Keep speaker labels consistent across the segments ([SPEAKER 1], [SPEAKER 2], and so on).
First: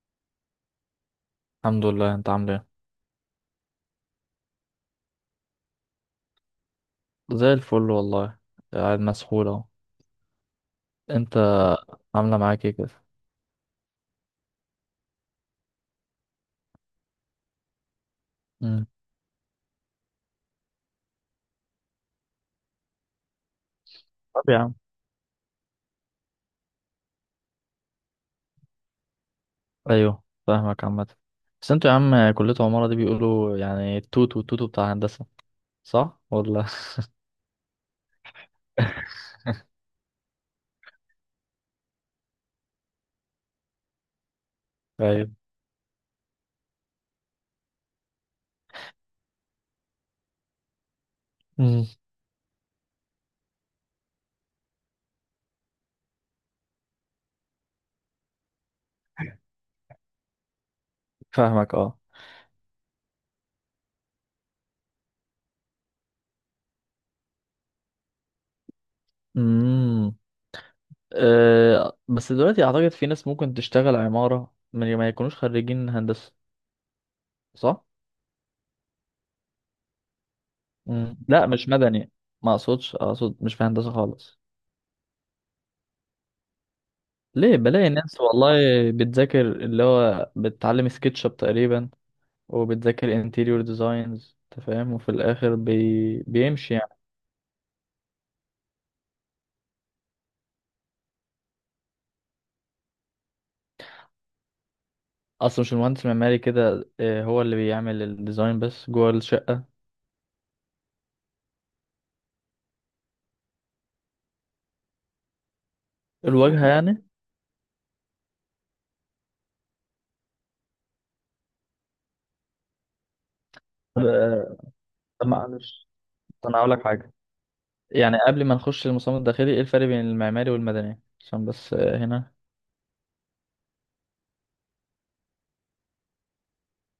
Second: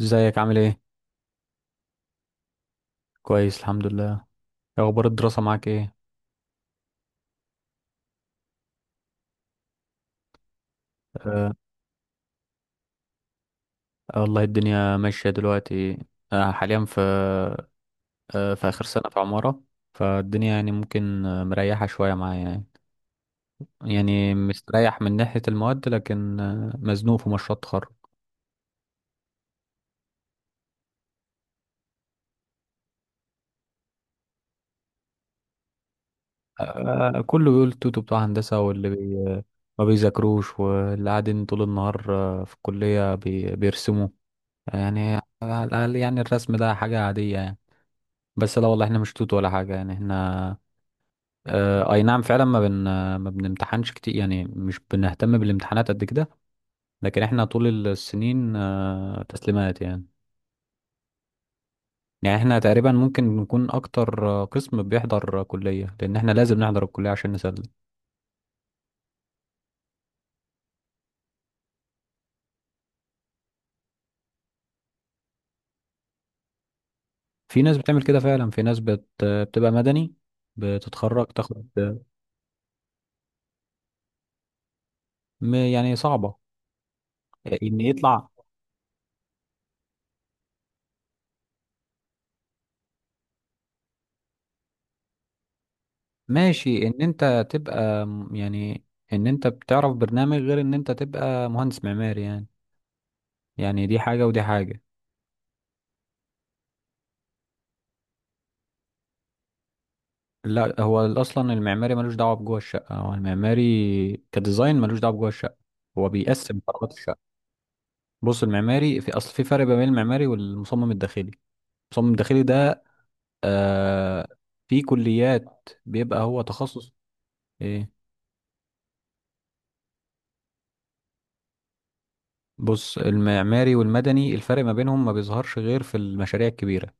[SPEAKER 1] ازيك؟ عامل ايه؟
[SPEAKER 2] الحمد لله، انت عامل ايه؟
[SPEAKER 1] كويس، الحمد لله. إيه اخبار الدراسة معاك؟ ايه؟
[SPEAKER 2] زي الفل والله. قاعد مسحول اهو. انت،
[SPEAKER 1] آه.
[SPEAKER 2] عامله معاك ايه كده؟
[SPEAKER 1] آه والله الدنيا ماشية دلوقتي. آه حاليا في اخر
[SPEAKER 2] امم.
[SPEAKER 1] سنة في عمارة. فالدنيا يعني ممكن مريحة شوية معايا يعني. يعني
[SPEAKER 2] طب يا عم،
[SPEAKER 1] مستريح من ناحية المواد، لكن مزنوق في مشروع التخرج.
[SPEAKER 2] ايوه فاهمك عامه. بس انتوا يا عم كليه عماره دي بيقولوا يعني التوت والتوتو بتاع هندسه، صح ولا؟
[SPEAKER 1] آه كله بيقول توتو بتوع هندسة، واللي ما بيذاكروش، واللي قاعدين طول النهار في الكلية بيرسموا يعني.
[SPEAKER 2] ايوه.
[SPEAKER 1] على الأقل يعني الرسم ده حاجة عادية يعني. بس لا والله، احنا مش توت ولا حاجة يعني. احنا
[SPEAKER 2] امم.
[SPEAKER 1] اه اي نعم فعلا ما بنمتحنش كتير، يعني مش بنهتم بالامتحانات قد كده. لكن احنا طول السنين اه تسليمات يعني.
[SPEAKER 2] فاهمك اه.
[SPEAKER 1] يعني احنا تقريبا ممكن نكون اكتر قسم بيحضر كلية، لان احنا لازم نحضر الكلية عشان نسلم.
[SPEAKER 2] امم. اه، بس دلوقتي اعتقد في ناس ممكن تشتغل عماره من غير ما يكونوش خريجين هندسه.
[SPEAKER 1] في ناس
[SPEAKER 2] صح.
[SPEAKER 1] بتعمل كده فعلا، في ناس بتبقى مدني،
[SPEAKER 2] امم،
[SPEAKER 1] بتتخرج
[SPEAKER 2] لا
[SPEAKER 1] تاخد.
[SPEAKER 2] مش مدني. ما اقصدش اقصد مش في هندسه خالص.
[SPEAKER 1] يعني صعبة
[SPEAKER 2] ليه
[SPEAKER 1] ان
[SPEAKER 2] بلاقي ناس
[SPEAKER 1] يطلع.
[SPEAKER 2] والله بتذاكر اللي هو بتتعلم سكتش اب تقريبا. وبتذاكر انتيريور ديزاينز، انت فاهم، وفي الاخر بيمشي
[SPEAKER 1] ماشي
[SPEAKER 2] يعني.
[SPEAKER 1] ان انت تبقى يعني ان انت بتعرف برنامج، غير ان انت تبقى مهندس معماري يعني. يعني دي حاجة ودي حاجة.
[SPEAKER 2] اصلا مش المهندس المعماري كده، هو اللي بيعمل الديزاين بس جوه الشقة.
[SPEAKER 1] لا، هو أصلا المعماري ملوش دعوة بجوه الشقة، هو المعماري كديزاين ملوش دعوة بجوه الشقة، هو بيقسم
[SPEAKER 2] الواجهة
[SPEAKER 1] فقرات
[SPEAKER 2] يعني.
[SPEAKER 1] الشقة. بص، المعماري في أصل، في فرق بين المعماري والمصمم الداخلي. المصمم الداخلي ده
[SPEAKER 2] طب
[SPEAKER 1] آه، في
[SPEAKER 2] طب
[SPEAKER 1] كليات
[SPEAKER 2] معلش،
[SPEAKER 1] بيبقى هو
[SPEAKER 2] طب انا هقول لك
[SPEAKER 1] تخصص.
[SPEAKER 2] حاجة.
[SPEAKER 1] إيه؟
[SPEAKER 2] يعني قبل ما نخش للمصمم الداخلي، ايه الفرق بين المعماري والمدني عشان بس هنا.
[SPEAKER 1] بص، المعماري والمدني الفرق ما بينهم ما بيظهرش غير في المشاريع الكبيرة.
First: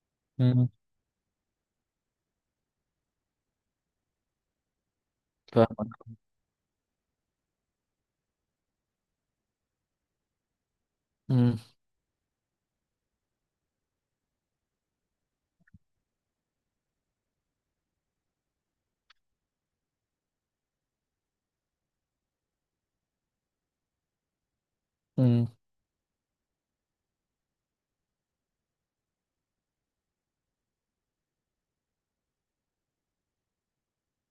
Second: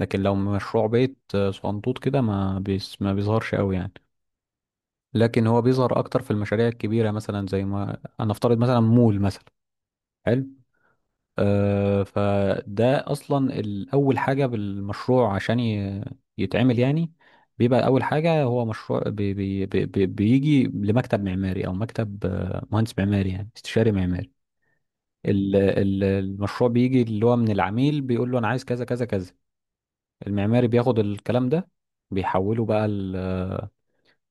[SPEAKER 1] لكن لو
[SPEAKER 2] مم.
[SPEAKER 1] مشروع بيت صغنطوط كده ما بيظهرش قوي يعني. لكن هو بيظهر
[SPEAKER 2] فاهمك.
[SPEAKER 1] اكتر في المشاريع الكبيره، مثلا زي ما انا افترض مثلا مول مثلا. حلو.
[SPEAKER 2] مم.
[SPEAKER 1] آه، فده اصلا اول حاجه بالمشروع عشان يتعمل يعني. بيبقى اول حاجه، هو مشروع بي بي بي بي بيجي لمكتب معماري، او مكتب مهندس معماري، يعني استشاري معماري.
[SPEAKER 2] مم.
[SPEAKER 1] المشروع بيجي اللي هو من العميل، بيقول له انا عايز كذا كذا كذا. المعماري بياخد الكلام ده، بيحوله بقى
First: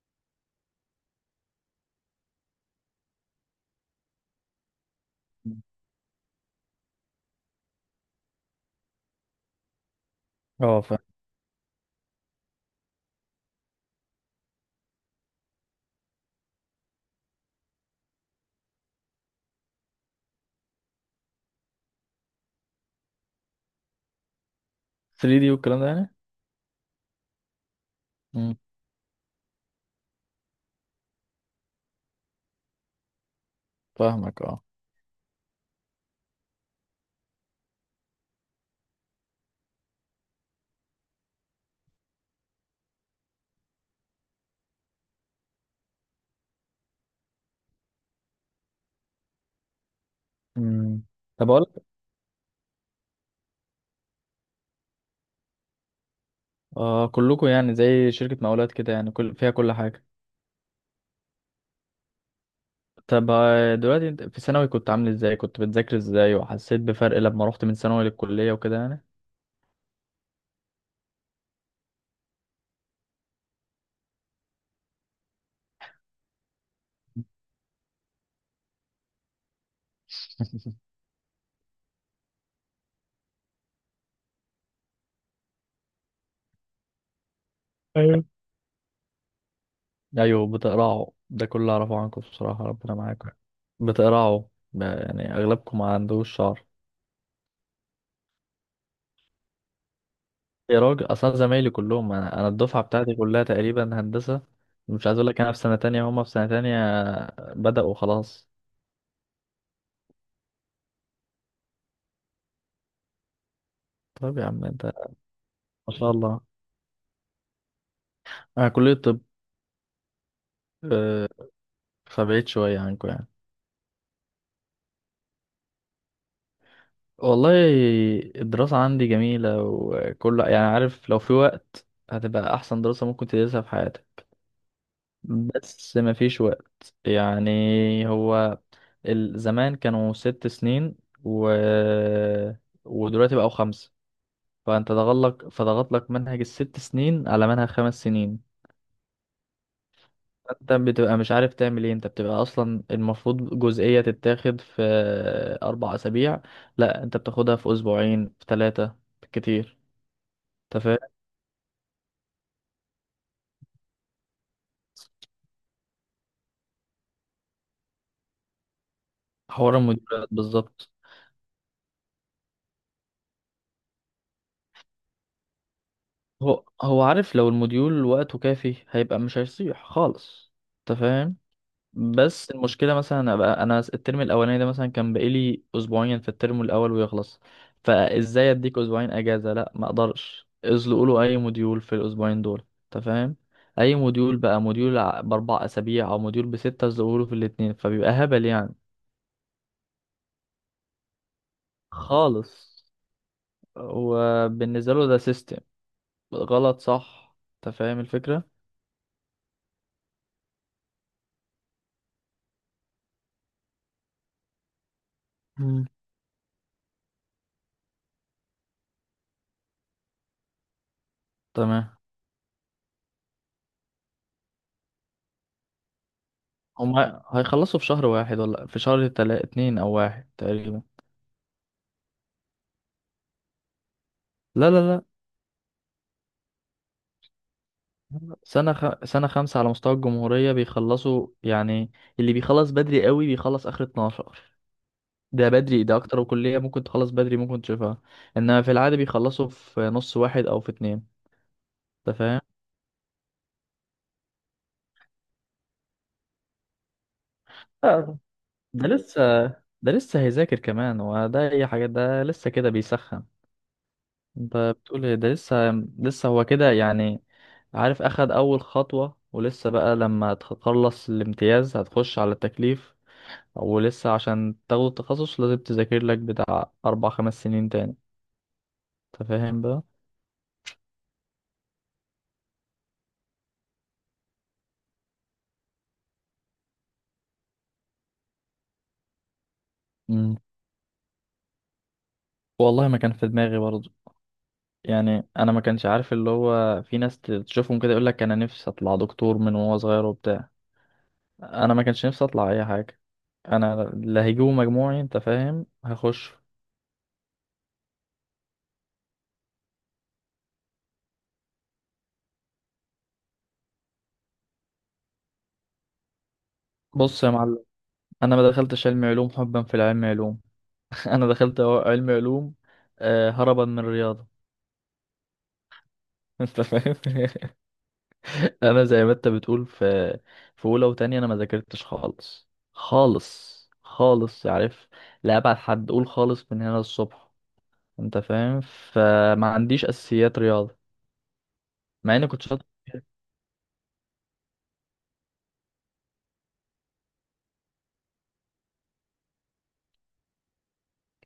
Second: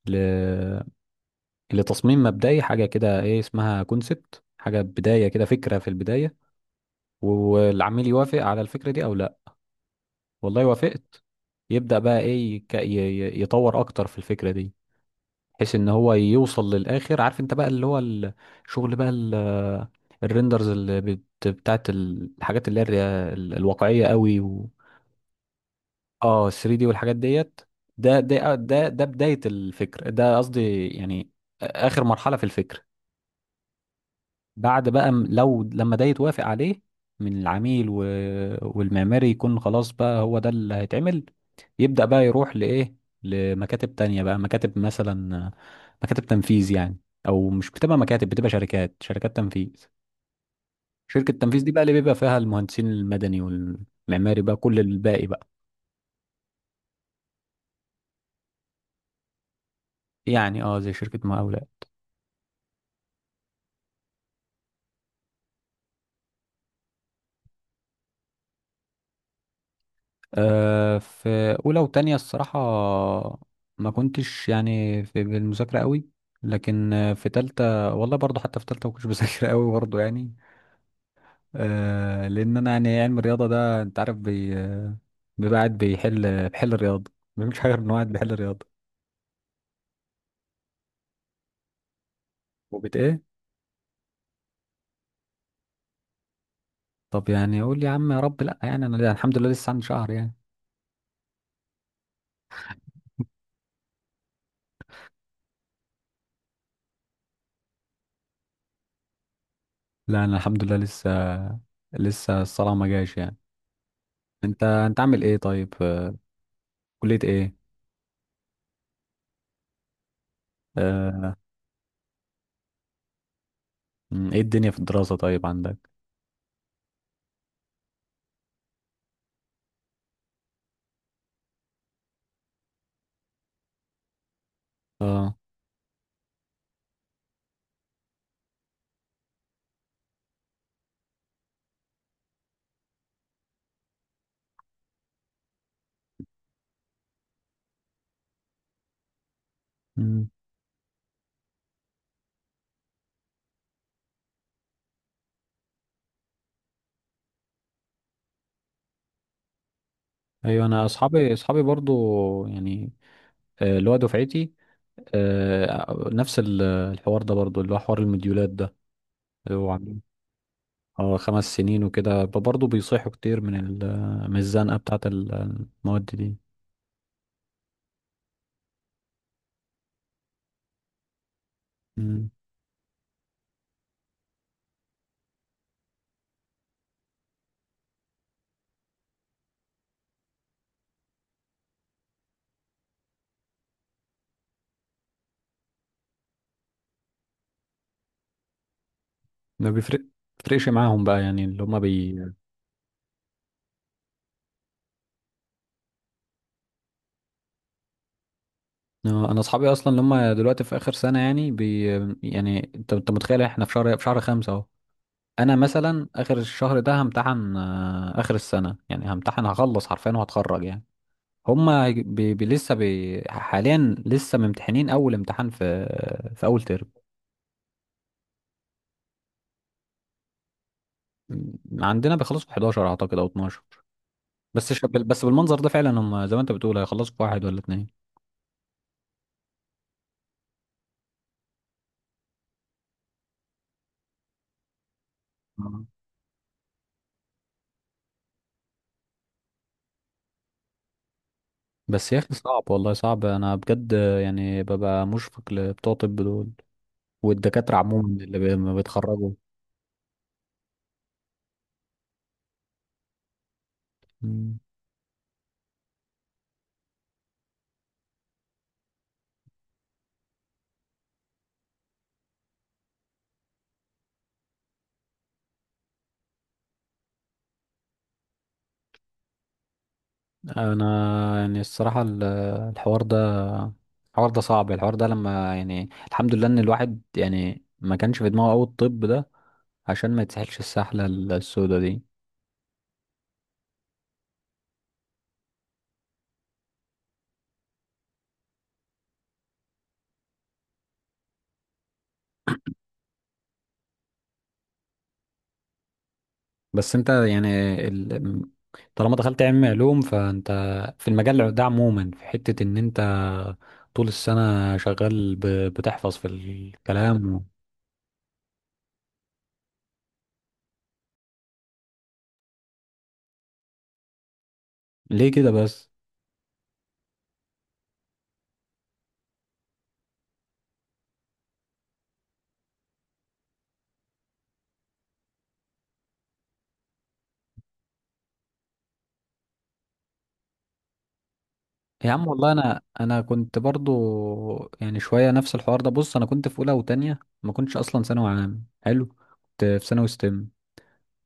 [SPEAKER 1] ل لتصميم مبدئي، حاجة كده ايه اسمها كونسبت، حاجة بداية كده، فكرة في البداية. والعميل يوافق على الفكرة دي او لا. والله
[SPEAKER 2] اه فاهم.
[SPEAKER 1] وافقت. يبدأ بقى ايه، يطور اكتر في الفكرة دي، بحيث ان هو يوصل للاخر. عارف انت بقى، اللي هو الشغل بقى الريندرز اللي بتاعت الحاجات اللي هي الواقعية قوي و...
[SPEAKER 2] 3D والكلام ده يعني.
[SPEAKER 1] اه 3D دي والحاجات ديت.
[SPEAKER 2] مم.
[SPEAKER 1] ده بداية الفكر ده قصدي يعني، آخر مرحلة في الفكر.
[SPEAKER 2] فاهمك اه.
[SPEAKER 1] بعد بقى لو لما ده يتوافق عليه من العميل و... والمعماري يكون خلاص، بقى هو ده اللي هيتعمل. يبدأ بقى يروح لإيه، لمكاتب تانية بقى، مكاتب، مثلا مكاتب تنفيذ يعني. أو مش بتبقى مكاتب، بتبقى شركات تنفيذ.
[SPEAKER 2] مم.
[SPEAKER 1] شركة
[SPEAKER 2] طب
[SPEAKER 1] التنفيذ
[SPEAKER 2] اقول،
[SPEAKER 1] دي بقى، اللي بيبقى فيها المهندسين المدني والمعماري بقى كل الباقي بقى.
[SPEAKER 2] كلكم يعني زي شركة مقاولات كده، يعني كل فيها كل حاجة.
[SPEAKER 1] يعني اه زي شركة مقاولة.
[SPEAKER 2] طب دلوقتي انت في ثانوي كنت عامل ازاي، كنت بتذاكر ازاي، وحسيت بفرق لما رحت من ثانوي للكلية وكده يعني.
[SPEAKER 1] في اولى وتانية الصراحه ما كنتش يعني في بالمذاكره قوي. لكن في تالتة والله برضو، حتى في تالتة ما كنتش بذاكر قوي برضو يعني. آه، لان انا يعني علم الرياضه ده، انت عارف بيبقى قاعد بيحل الرياضه، ما بيعملش حاجه غير انه قاعد
[SPEAKER 2] ايوه.
[SPEAKER 1] بيحل الرياضه.
[SPEAKER 2] ايوه بتقرعوا ده كله اعرفه عنكم بصراحة، ربنا
[SPEAKER 1] وبت ايه؟
[SPEAKER 2] معاكم. بتقرعوا. يعني اغلبكم ما عندوش شعر.
[SPEAKER 1] طب يعني اقول يا عم، يا رب لا، يعني انا الحمد لله لسه عندي شهر يعني.
[SPEAKER 2] يا راجل اصلا زمايلي كلهم، انا الدفعة بتاعتي كلها تقريبا هندسة. مش عايز اقول لك، انا في سنة تانية هما في سنة تانية. بدأوا خلاص.
[SPEAKER 1] لا انا الحمد لله لسه، لسه الصلاه ما جاش يعني.
[SPEAKER 2] طب يا
[SPEAKER 1] انت
[SPEAKER 2] عم انت،
[SPEAKER 1] انت عامل ايه طيب؟
[SPEAKER 2] ما شاء الله.
[SPEAKER 1] كليه ايه؟
[SPEAKER 2] انا كلية طب. آه،
[SPEAKER 1] آه،
[SPEAKER 2] فبعيد شوية عنكم يعني.
[SPEAKER 1] ايه الدنيا في الدراسه طيب عندك؟
[SPEAKER 2] والله الدراسة عندي جميلة، وكل يعني عارف لو في وقت هتبقى أحسن دراسة ممكن تدرسها في حياتك.
[SPEAKER 1] اه.
[SPEAKER 2] بس مفيش وقت يعني. هو زمان كانوا 6 سنين، و... ودلوقتي بقوا 5. فأنت ضغط لك فضغط لك منهج الست سنين على منهج 5 سنين.
[SPEAKER 1] مم.
[SPEAKER 2] انت بتبقى مش عارف تعمل ايه. انت بتبقى اصلا المفروض جزئية تتاخد في 4 اسابيع، لا انت بتاخدها في اسبوعين، في ثلاثة كتير.
[SPEAKER 1] ايوه،
[SPEAKER 2] انت
[SPEAKER 1] انا
[SPEAKER 2] فاهم،
[SPEAKER 1] اصحابي برضو يعني اللي هو دفعتي نفس الحوار ده برضو، اللي هو حوار المديولات ده. هو
[SPEAKER 2] حوار
[SPEAKER 1] عاملين
[SPEAKER 2] الموديولات بالظبط.
[SPEAKER 1] اه 5 سنين وكده، برضو بيصيحوا كتير من من الزنقه بتاعه المواد دي.
[SPEAKER 2] هو عارف لو الموديول وقته كافي هيبقى مش هيصيح خالص. انت فاهم.
[SPEAKER 1] مم.
[SPEAKER 2] بس المشكلة مثلا أبقى أنا الترم الأولاني ده مثلا كان بقالي أسبوعين في الترم الأول ويخلص. فإزاي أديك أسبوعين أجازة؟ لأ، ما أقدرش ازلقوا له أي موديول في الأسبوعين دول، أنت فاهم. أي موديول بقى، موديول ب4 أسابيع أو موديول ب6، ازلقوا له في الاتنين فبيبقى هبل يعني.
[SPEAKER 1] ما بيفرق بيفرقش معاهم بقى، يعني اللي هم بي
[SPEAKER 2] خالص. وبالنسبة له ده سيستم غلط، صح، أنت فاهم الفكرة.
[SPEAKER 1] انا اصحابي اصلا اللي هم دلوقتي في اخر سنه يعني بي. يعني انت متخيل، احنا في شهر خمسة اهو. انا
[SPEAKER 2] مم.
[SPEAKER 1] مثلا اخر الشهر ده همتحن اخر السنه يعني، همتحن هخلص حرفيا وهتخرج يعني. هما
[SPEAKER 2] تمام.
[SPEAKER 1] هيج- بي بي لسه بي حاليا لسه ممتحنين اول امتحان في، في اول ترم.
[SPEAKER 2] هم هيخلصوا في شهر واحد ولا في شهر اتنين، أو واحد تقريبا.
[SPEAKER 1] عندنا بيخلصوا في 11 اعتقد او 12.
[SPEAKER 2] لا لا لا،
[SPEAKER 1] بس بالمنظر ده فعلا هم زي ما انت بتقول هيخلصوا في واحد ولا اتنين.
[SPEAKER 2] سنة خمسة على مستوى الجمهورية بيخلصوا يعني. اللي بيخلص بدري قوي بيخلص آخر 12. ده بدري،
[SPEAKER 1] آه.
[SPEAKER 2] ده أكتر، وكلية ممكن تخلص بدري ممكن تشوفها. إنما في العادة بيخلصوا في نص واحد أو في اتنين.
[SPEAKER 1] بس
[SPEAKER 2] أنت
[SPEAKER 1] يا اخي
[SPEAKER 2] فاهم؟
[SPEAKER 1] صعب، والله صعب انا بجد. يعني ببقى مشفق لبتوع طب دول، والدكاتره
[SPEAKER 2] آه،
[SPEAKER 1] عموما اللي ما
[SPEAKER 2] ده لسه.
[SPEAKER 1] بيتخرجوا.
[SPEAKER 2] ده لسه هيذاكر كمان، وده أي حاجة، ده لسه كده بيسخن. أنت بتقول إيه؟ ده لسه. لسه هو كده يعني، عارف، أخد أول خطوة، ولسه بقى لما تخلص الامتياز هتخش على التكليف. ولسه عشان تاخد التخصص لازم تذاكر لك بتاع أربع خمس سنين تاني. أنت فاهم بقى؟
[SPEAKER 1] انا يعني الصراحه الحوار ده الحوار ده صعب، الحوار ده لما يعني الحمد لله ان الواحد يعني ما كانش في دماغه قوي الطب ده، عشان ما
[SPEAKER 2] مم.
[SPEAKER 1] يتسحلش السحله السوداء دي.
[SPEAKER 2] والله ما كان في دماغي برضه. يعني أنا ما كانش عارف، اللي هو في ناس تشوفهم كده يقول لك أنا نفسي أطلع دكتور من وهو صغير وبتاع. أنا ما كانش نفسي أطلع أي حاجة. أنا اللي هيجيبه مجموعي، أنت فاهم، هخش.
[SPEAKER 1] بس انت يعني ال... طالما دخلت علم علوم، فانت في المجال ده عموما في حته ان انت طول السنه شغال بتحفظ في
[SPEAKER 2] بص يا
[SPEAKER 1] الكلام.
[SPEAKER 2] معلم، أنا ما دخلتش علم علوم حبا في العلم علوم. أنا دخلت علم علوم هربا من الرياضة.
[SPEAKER 1] ليه كده بس؟
[SPEAKER 2] أنت فاهم؟ انا زي ما انت بتقول، في في اولى وتانية انا ما ذاكرتش خالص خالص خالص، عارف، لا ابعد حد، قول خالص من هنا للصبح. انت فاهم. فما عنديش اساسيات رياضه،
[SPEAKER 1] يا
[SPEAKER 2] مع اني
[SPEAKER 1] عم
[SPEAKER 2] كنت
[SPEAKER 1] والله
[SPEAKER 2] شاطر
[SPEAKER 1] انا
[SPEAKER 2] فيها.
[SPEAKER 1] انا كنت برضو يعني شويه نفس الحوار ده. بص، انا كنت في اولى وتانية ما كنتش اصلا ثانوي عام حلو، كنت في ثانوي ستيم.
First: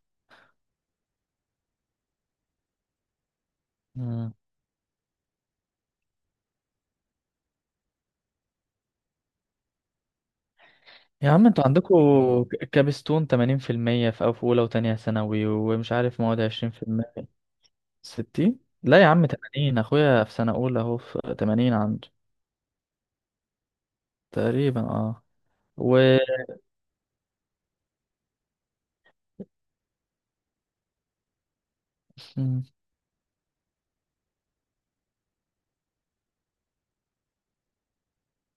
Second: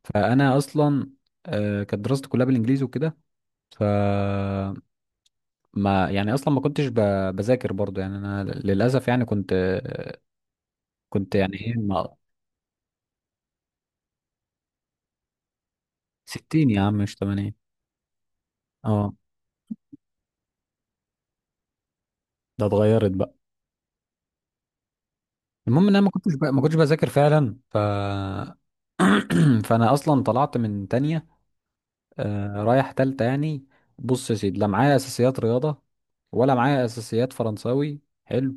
[SPEAKER 1] فانا اصلا كانت دراستي كلها بالانجليزي وكده. ف
[SPEAKER 2] مم.
[SPEAKER 1] ما يعني اصلا ما كنتش بذاكر برضو يعني. انا للاسف يعني
[SPEAKER 2] يا
[SPEAKER 1] كنت
[SPEAKER 2] عم
[SPEAKER 1] يعني
[SPEAKER 2] انتوا
[SPEAKER 1] ايه، ما
[SPEAKER 2] عندكوا كابستون 80% في المية في اولى وتانية ثانوي، ومش عارف مواد
[SPEAKER 1] 60 يا عم مش
[SPEAKER 2] 20%.
[SPEAKER 1] 80.
[SPEAKER 2] 60، لا يا
[SPEAKER 1] اه،
[SPEAKER 2] عم، 80. اخويا في سنه اولى اهو في 80 عنده
[SPEAKER 1] ده اتغيرت بقى.
[SPEAKER 2] تقريبا، اه.
[SPEAKER 1] المهم ان
[SPEAKER 2] و
[SPEAKER 1] انا ما كنتش بذاكر فعلا. ف فانا اصلا طلعت من تانية آه
[SPEAKER 2] مم.
[SPEAKER 1] رايح تالتة يعني. بص يا سيدي، لا معايا اساسيات رياضة، ولا معايا اساسيات فرنساوي حلو،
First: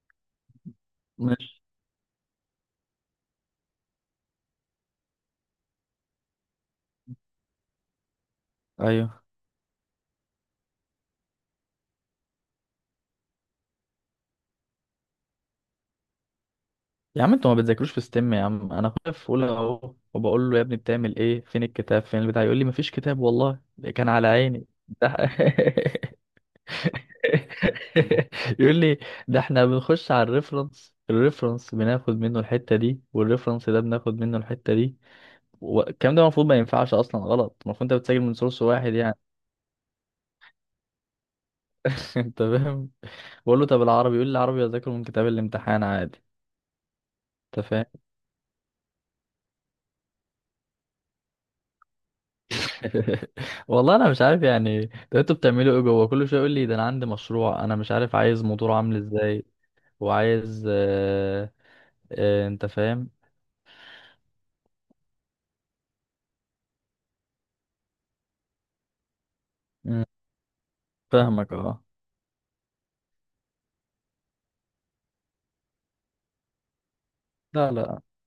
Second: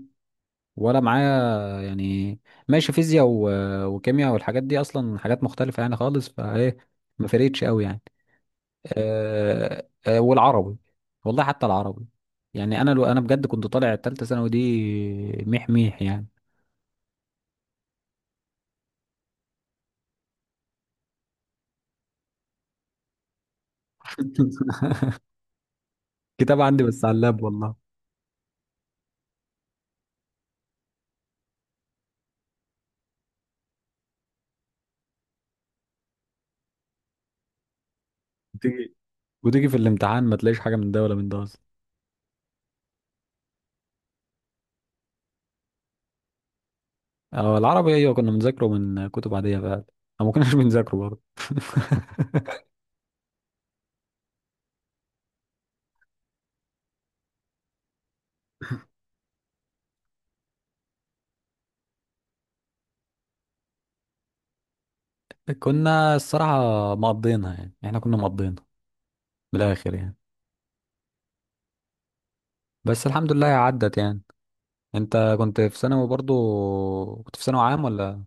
[SPEAKER 1] ولا معايا
[SPEAKER 2] ماشي.
[SPEAKER 1] يعني ماشي فيزياء وكيمياء، والحاجات دي اصلا حاجات مختلفة يعني خالص، فايه ما فرقتش قوي يعني.
[SPEAKER 2] ايوه.
[SPEAKER 1] والعربي، والله حتى العربي، يعني انا لو انا بجد كنت طالع التالتة ثانوي دي ميح ميح يعني.
[SPEAKER 2] يا عم انتوا ما بتذاكروش في ستيم. يا عم انا اخويا في اولى اهو، وبقول له يا ابني بتعمل ايه، فين الكتاب فين البتاع، يقول لي مفيش كتاب، والله ده كان على عيني. ده
[SPEAKER 1] كتاب عندي بس على اللاب والله.
[SPEAKER 2] يقول لي، ده احنا بنخش على الريفرنس، الريفرنس بناخد منه الحتة دي والريفرنس ده بناخد منه الحتة دي. والكلام ده المفروض ما ينفعش اصلا، غلط. المفروض انت بتسجل من سورس واحد
[SPEAKER 1] وتيجي
[SPEAKER 2] يعني.
[SPEAKER 1] وتيجي في الامتحان ما تلاقيش حاجة من ده ولا من ده.
[SPEAKER 2] انت فاهم. بقول له طب العربي، يقول لي العربي اذاكره من كتاب الامتحان عادي.
[SPEAKER 1] اه،
[SPEAKER 2] انت فاهم.
[SPEAKER 1] العربي ايوه كنا بنذاكره من كتب عادية فعلا، او ما كناش بنذاكره برضه.
[SPEAKER 2] والله انا مش عارف يعني. ده انتوا بتعملوا ايه جوه؟ كل شويه يقول لي ده انا عندي مشروع، انا مش عارف عايز موتور عامل ازاي، وعايز انت فاهم.
[SPEAKER 1] كنا الصراحة مقضينها، يعني احنا كنا مقضينها من الاخر
[SPEAKER 2] مم،
[SPEAKER 1] يعني.
[SPEAKER 2] فاهمك اه.
[SPEAKER 1] بس الحمد لله عدت يعني. انت كنت في ثانوي برضه، كنت في ثانوي
[SPEAKER 2] لا
[SPEAKER 1] عام
[SPEAKER 2] لا،
[SPEAKER 1] ولا؟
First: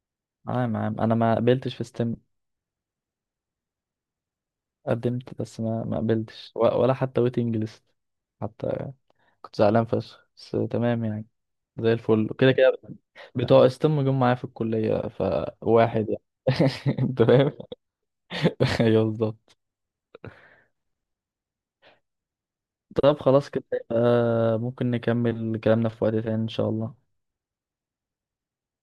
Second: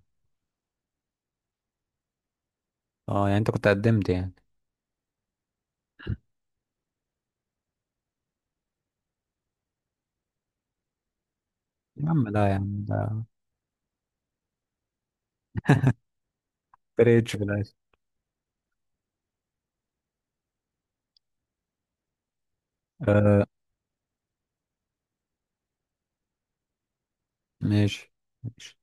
[SPEAKER 2] عام عام انا ما قبلتش في ستيم.
[SPEAKER 1] اه يعني انت كنت قدمت يعني.
[SPEAKER 2] قدمت بس ما قبلتش، ولا حتى ويتنج ليست حتى. كنت زعلان فشخ بس تمام يعني، زي
[SPEAKER 1] يا عم
[SPEAKER 2] الفل
[SPEAKER 1] لا
[SPEAKER 2] كده
[SPEAKER 1] يا
[SPEAKER 2] كده.
[SPEAKER 1] عم، ده
[SPEAKER 2] بتوع ستيم جم معايا في الكليه فواحد يعني. انت
[SPEAKER 1] فرقتش في
[SPEAKER 2] فاهم.
[SPEAKER 1] الاخر.
[SPEAKER 2] ايوه بالظبط. طب
[SPEAKER 1] آه،
[SPEAKER 2] خلاص كده، ممكن نكمل كلامنا في وقت تاني إن شاء الله.
[SPEAKER 1] ماشي. ماشي.